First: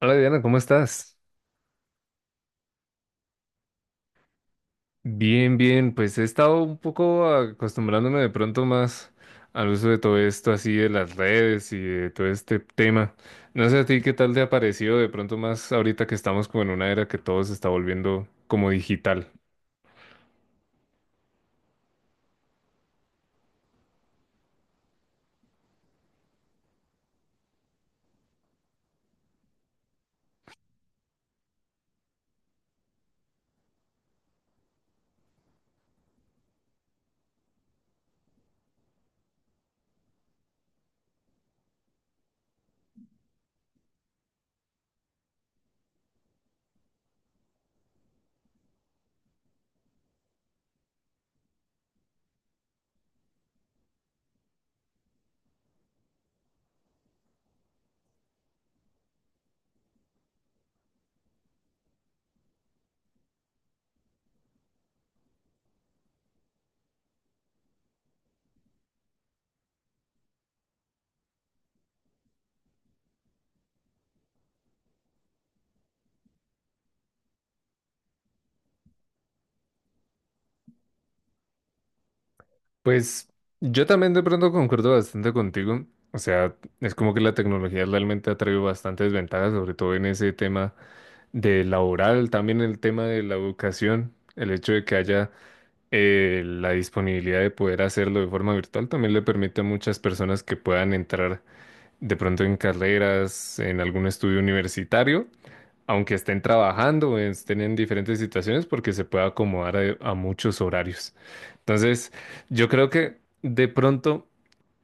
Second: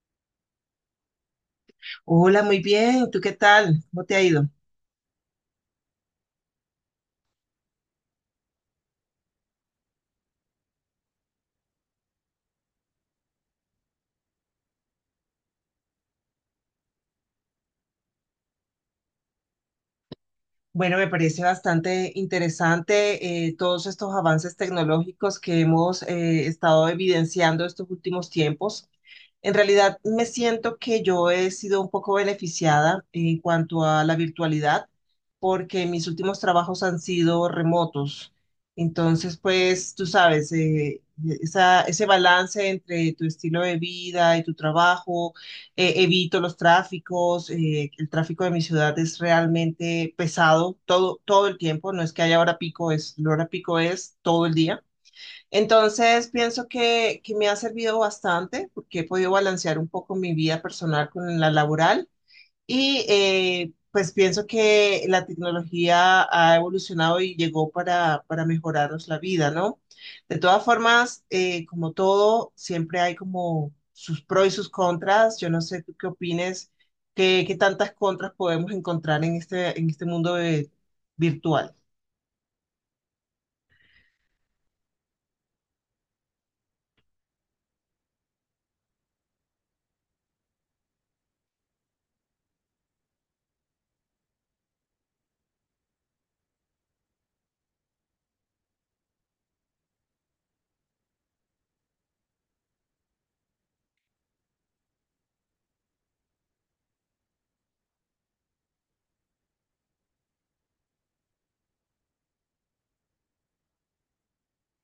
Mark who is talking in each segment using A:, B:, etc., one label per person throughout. A: Hola Diana, ¿cómo estás?
B: Hola, muy bien. ¿Tú qué tal? ¿Cómo te ha ido?
A: Bien, bien, pues he estado un poco acostumbrándome de pronto más al uso de todo esto así de las redes y de todo este tema. No sé a ti qué tal te ha parecido de pronto más ahorita que estamos como en una era que todo se está volviendo como digital.
B: Bueno, me parece bastante interesante todos estos avances tecnológicos que hemos estado evidenciando estos últimos tiempos. En realidad, me siento que yo he sido un poco beneficiada en cuanto a la virtualidad, porque mis últimos trabajos han sido remotos. Entonces, pues, tú sabes, ese balance entre tu estilo de vida y tu trabajo. Evito los tráficos. Eh, el tráfico de mi ciudad es realmente pesado todo el tiempo, no es que haya hora pico, es, la hora pico es todo el día. Entonces, pienso que me ha servido bastante porque he podido balancear un poco mi vida personal con la laboral. Y pues pienso que la tecnología ha evolucionado y llegó para mejorarnos la vida, ¿no? De todas formas, como todo, siempre hay como sus pros y sus contras. Yo no sé tú qué opines, qué tantas contras podemos encontrar en este mundo virtual.
A: Pues yo también de pronto concuerdo bastante contigo. O sea, es como que la tecnología realmente ha traído bastantes ventajas, sobre todo en ese tema de laboral, también el tema de la educación, el hecho de que haya la disponibilidad de poder hacerlo de forma virtual también le permite a muchas personas que puedan entrar de pronto en carreras, en algún estudio universitario, aunque estén trabajando o estén en diferentes situaciones, porque se puede acomodar a muchos horarios. Entonces, yo creo que de pronto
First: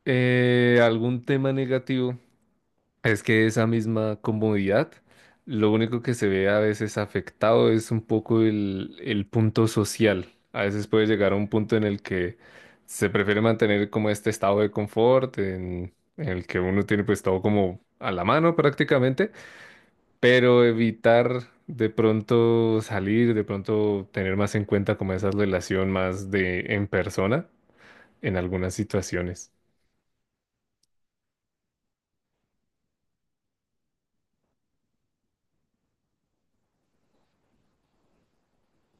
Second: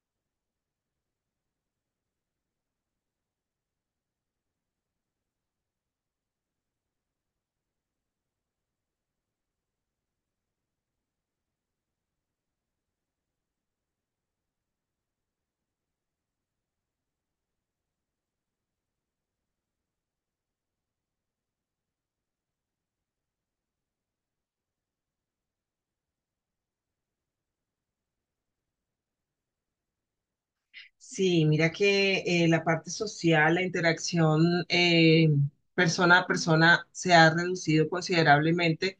A: algún tema negativo. Es que esa misma comodidad, lo único que se ve a veces afectado es un poco el punto social. A veces puede llegar a un punto en el que se prefiere mantener como este estado de confort, en el que uno tiene pues todo como a la mano prácticamente, pero evitar de pronto salir, de pronto tener más en cuenta como esa relación más de en persona en algunas situaciones.
B: Sí, mira que la parte social, la interacción persona a persona se ha reducido considerablemente,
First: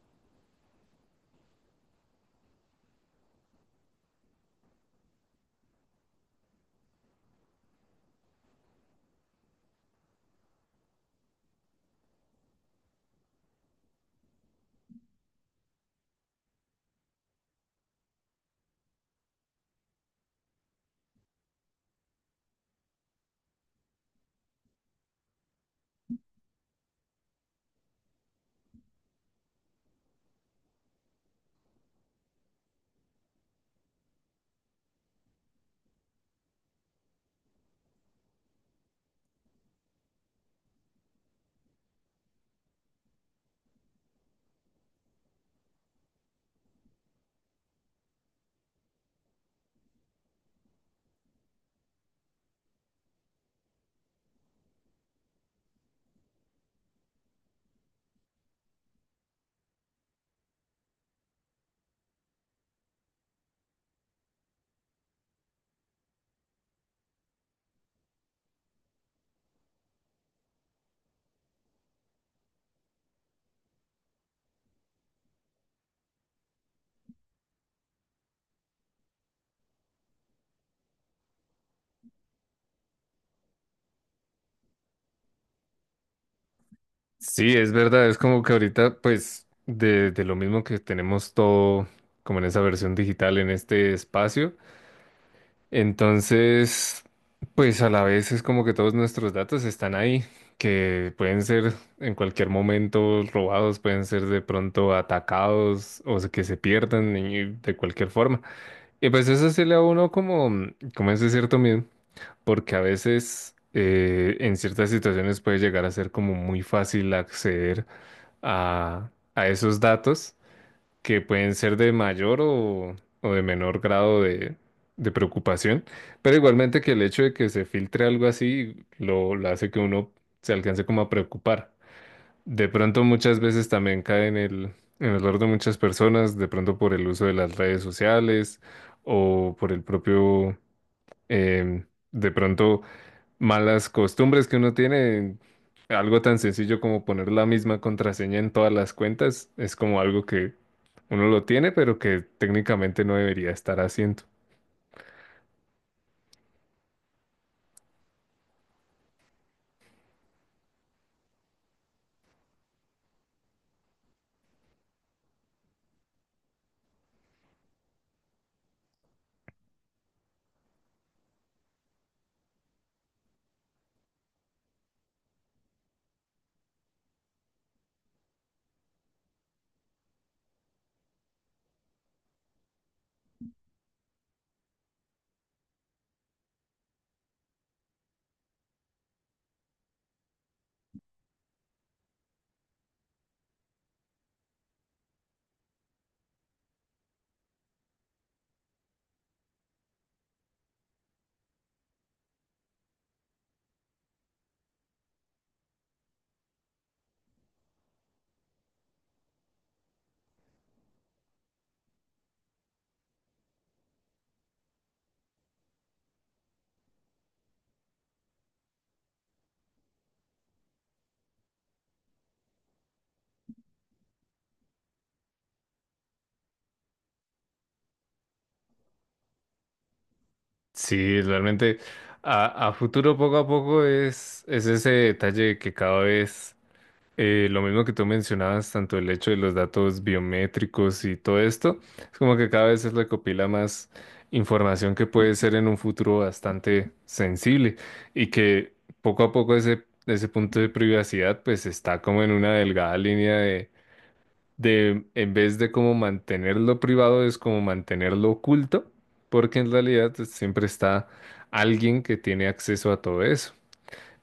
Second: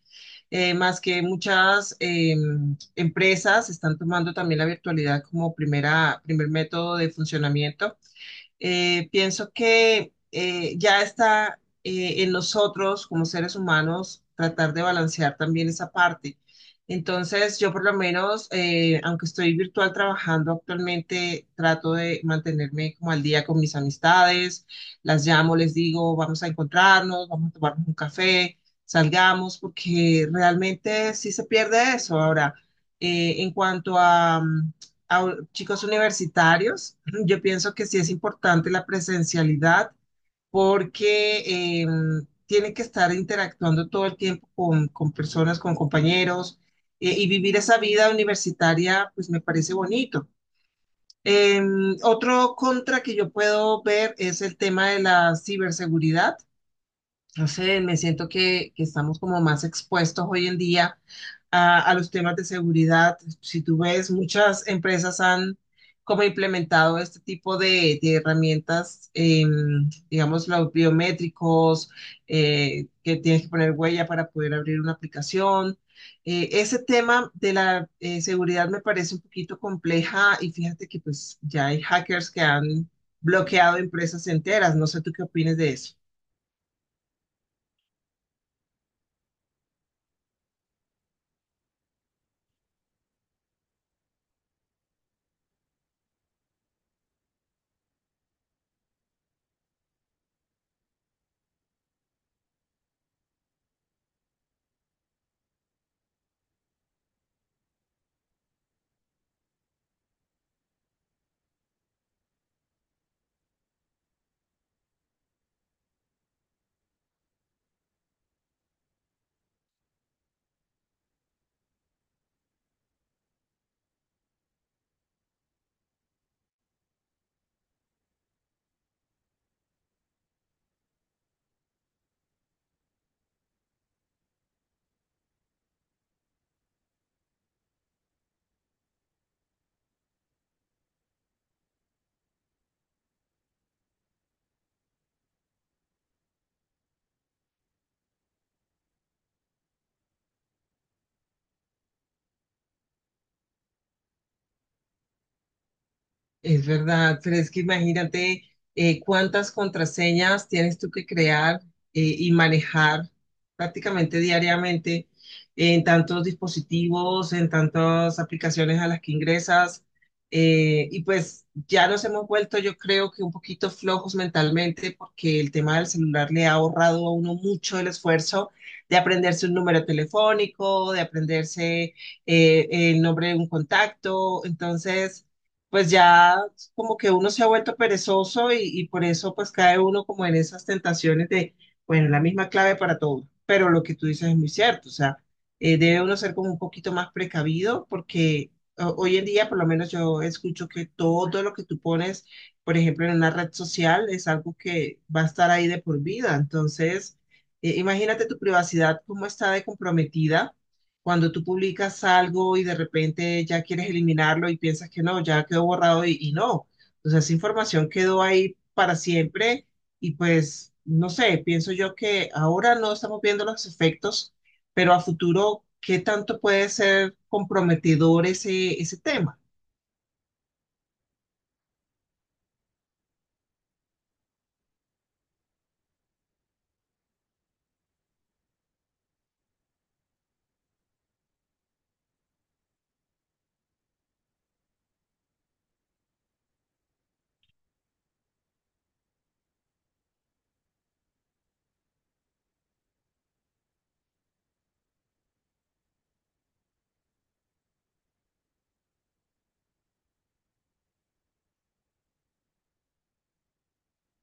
B: más que muchas empresas están tomando también la virtualidad como primer método de funcionamiento. Pienso que ya está en nosotros como seres humanos tratar de balancear también esa parte. Entonces, yo por lo menos, aunque estoy virtual trabajando actualmente, trato de mantenerme como al día con mis amistades, las llamo, les digo, vamos a encontrarnos, vamos a tomarnos un café, salgamos, porque realmente sí se pierde eso. Ahora, en cuanto a, chicos universitarios, yo pienso que sí es importante la presencialidad porque eh, tienen que estar interactuando todo el tiempo con personas, con compañeros y vivir esa vida universitaria, pues me parece bonito. Eh, Otro contra que yo puedo ver es el tema de la ciberseguridad. No sé, me siento que estamos como más expuestos hoy en día a los temas de seguridad. Si tú ves, muchas empresas han como implementado este tipo de herramientas. Digamos, los biométricos, que tienes que poner huella para poder abrir una aplicación. Ese tema de la seguridad me parece un poquito compleja y fíjate que pues ya hay hackers que han bloqueado empresas enteras. No sé tú qué opinas de eso.
A: Sí, es verdad, es como que ahorita, pues, de lo mismo que tenemos todo como en esa versión digital, en este espacio, entonces, pues a la vez es como que todos nuestros datos están ahí, que pueden ser en cualquier momento robados, pueden ser de pronto atacados o que se pierdan y de cualquier forma. Y pues eso se le a uno como, como ese cierto miedo, porque a veces... en ciertas situaciones puede llegar a ser como muy fácil acceder a esos datos que pueden ser de mayor o de menor grado de preocupación, pero igualmente que el hecho de que se filtre algo así lo hace que uno se alcance como a preocupar. De pronto muchas veces también cae en el error de muchas personas, de pronto por el uso de las redes sociales o por el propio, em, de pronto malas costumbres que uno tiene, algo tan sencillo como poner la misma contraseña en todas las cuentas, es como algo que uno lo tiene, pero que técnicamente no debería estar haciendo.
B: Es verdad, pero es que imagínate cuántas contraseñas tienes tú que crear y manejar prácticamente diariamente en tantos dispositivos, en tantas aplicaciones a las que ingresas. Y pues ya nos hemos vuelto, yo creo que un poquito flojos mentalmente porque el tema del celular le ha ahorrado a uno mucho el esfuerzo de aprenderse un número telefónico, de aprenderse el nombre de un contacto. Entonces pues ya como que uno se ha vuelto perezoso y por eso pues cae uno como en esas tentaciones de, bueno, la misma clave para todo. Pero lo que tú dices es muy cierto. O sea, debe uno ser como un poquito más precavido porque hoy en día por lo menos yo escucho que todo lo que tú pones, por ejemplo, en una red social es algo que va a estar ahí de por vida. Entonces, imagínate tu privacidad, cómo está de comprometida cuando tú publicas algo y de repente ya quieres eliminarlo y piensas que no, ya quedó borrado y no. Entonces esa información quedó ahí para siempre y pues, no sé, pienso yo que ahora no estamos viendo los efectos, pero a futuro, ¿qué tanto puede ser comprometedor ese tema?
A: Sí, realmente a futuro poco a poco es ese detalle que cada vez lo mismo que tú mencionabas, tanto el hecho de los datos biométricos y todo esto, es como que cada vez se recopila más información que puede ser en un futuro bastante sensible y que poco a poco ese punto de privacidad pues está como en una delgada línea de en vez de como mantenerlo privado es como mantenerlo oculto, porque en realidad pues, siempre está alguien que tiene acceso a todo eso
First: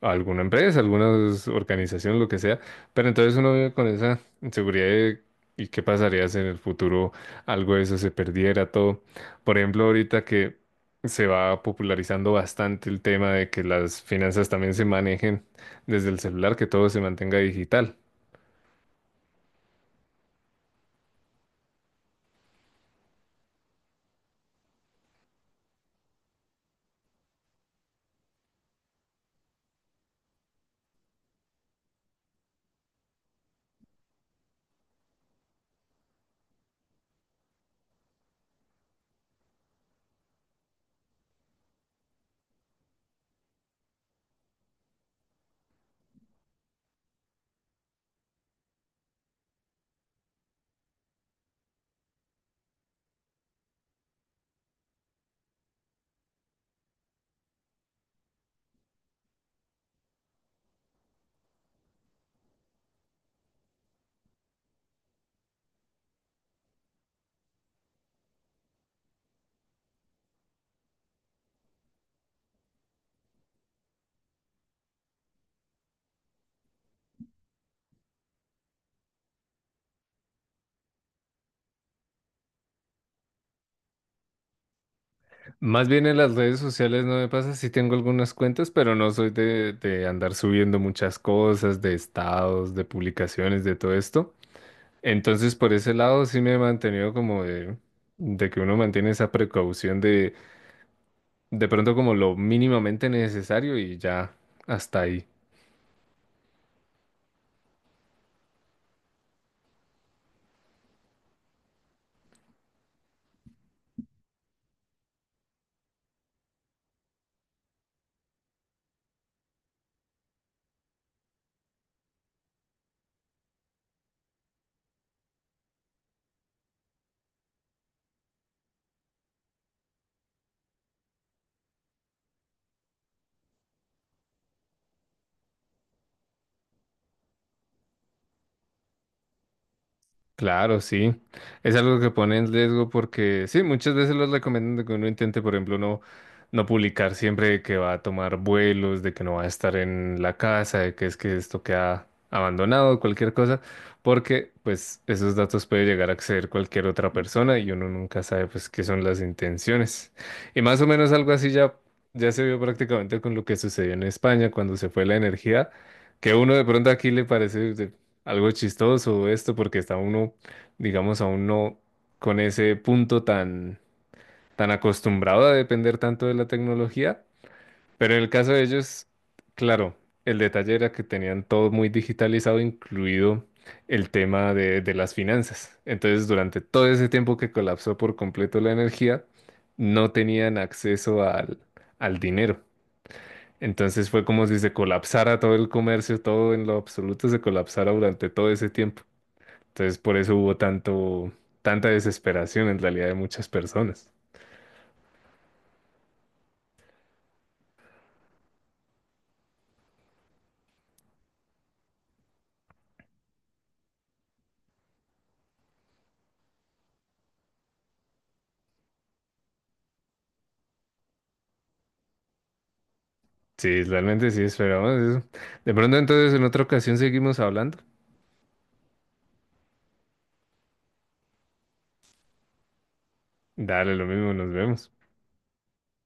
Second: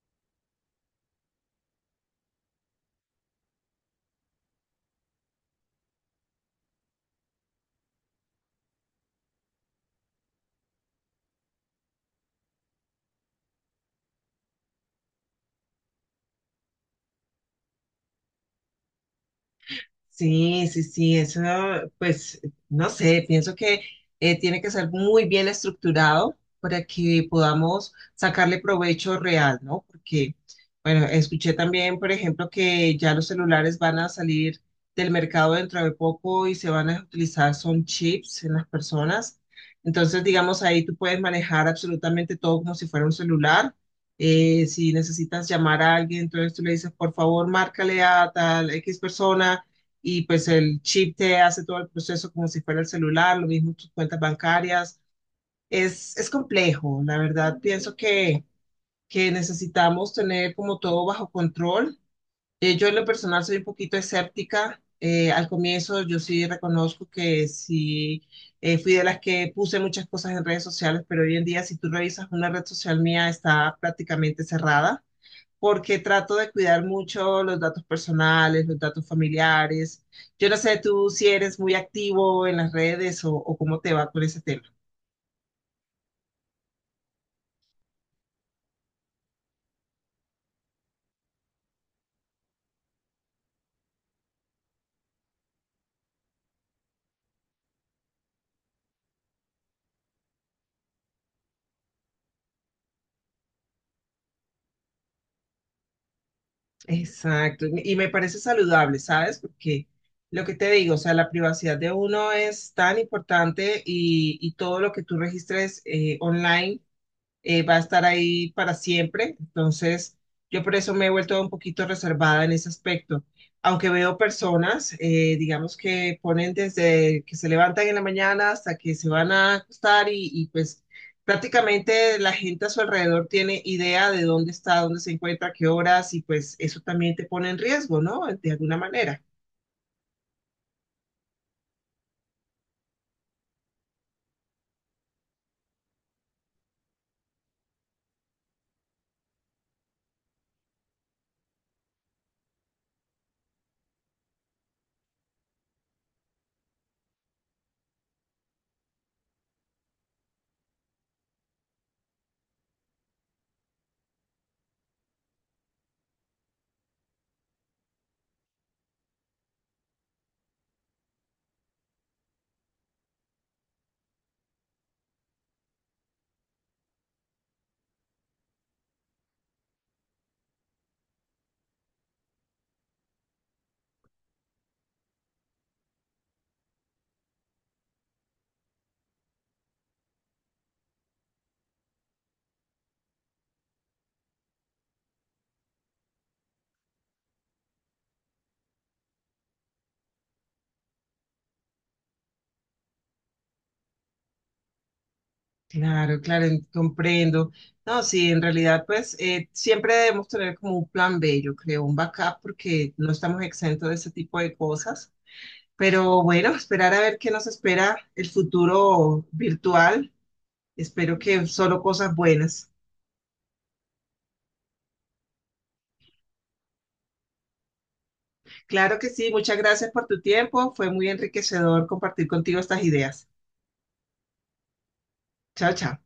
A: a alguna empresa, algunas organizaciones lo que sea, pero entonces uno vive con esa inseguridad de, y qué pasaría si en el futuro algo de eso se perdiera todo. Por ejemplo, ahorita que se va popularizando bastante el tema de que las finanzas también se manejen desde el celular, que todo se mantenga digital.
B: Sí, sí, sí, eso, pues, no sé, pienso que tiene que ser muy bien estructurado para que podamos sacarle provecho real, ¿no? Porque, bueno, escuché también, por ejemplo, que ya los celulares van a salir del mercado dentro de poco y se van a utilizar, son chips en las personas. Entonces, digamos, ahí tú puedes manejar absolutamente todo como si fuera un celular. Si necesitas llamar a alguien, entonces tú le dices, por favor, márcale a tal X persona y pues el chip te hace todo el proceso como si fuera el celular, lo mismo tus cuentas bancarias. Es complejo, la verdad, pienso que necesitamos tener como todo bajo control. Yo en lo personal soy un poquito escéptica. Al comienzo yo sí reconozco que sí fui de las que puse muchas cosas en redes sociales, pero hoy en día si tú revisas una red social mía está prácticamente cerrada porque trato de cuidar mucho los datos personales, los datos familiares. Yo no sé tú si eres muy activo en las redes o cómo te va con ese tema.
A: Más bien en las redes sociales no me pasa, sí tengo algunas cuentas, pero no soy de andar subiendo muchas cosas, de estados, de publicaciones, de todo esto. Entonces, por ese lado sí me he mantenido como de que uno mantiene esa precaución de pronto como lo mínimamente necesario y ya hasta ahí.
B: Exacto, y me parece saludable, ¿sabes? Porque lo que te digo, o sea, la privacidad de uno es tan importante y todo lo que tú registres online. Va a estar ahí para siempre. Entonces, yo por eso me he vuelto un poquito reservada en ese aspecto. Aunque veo personas, digamos que ponen desde que se levantan en la mañana hasta que se van a acostar y pues prácticamente la gente a su alrededor tiene idea de dónde está, dónde se encuentra, qué horas y pues eso también te pone en riesgo, ¿no? De alguna manera.
A: Claro, sí. Es algo que pone en riesgo porque sí, muchas veces los recomiendan de que uno intente, por ejemplo, no, no publicar siempre que va a tomar vuelos, de que no va a estar en la casa, de que es que esto queda abandonado, cualquier cosa, porque pues esos datos puede llegar a acceder cualquier otra persona y uno nunca sabe pues qué son las intenciones. Y más o menos algo así ya, ya se vio prácticamente con lo que sucedió en España cuando se fue la energía, que uno de pronto aquí le parece algo chistoso esto porque está uno, digamos, aún no con ese punto tan, tan acostumbrado a depender tanto de la tecnología, pero en el caso de ellos, claro, el detalle era que tenían todo muy digitalizado, incluido el tema de las finanzas. Entonces, durante todo ese tiempo que colapsó por completo la energía, no tenían acceso al dinero. Entonces fue como si se colapsara todo el comercio, todo en lo absoluto se colapsara durante todo ese tiempo. Entonces, por eso hubo tanto, tanta desesperación en realidad de muchas personas.
B: Claro, claro, comprendo. No, sí, en realidad, pues siempre debemos tener como un plan B, yo creo, un backup, porque no estamos exentos de ese tipo de cosas. Pero bueno, esperar a ver qué nos espera el futuro virtual. Espero que solo cosas buenas.
A: Sí, realmente sí esperábamos eso. De pronto, entonces, en otra ocasión seguimos hablando.
B: Claro que sí, muchas gracias por tu tiempo. Fue muy enriquecedor compartir contigo estas ideas.
A: Dale, lo mismo, nos vemos.
B: Chao, chao.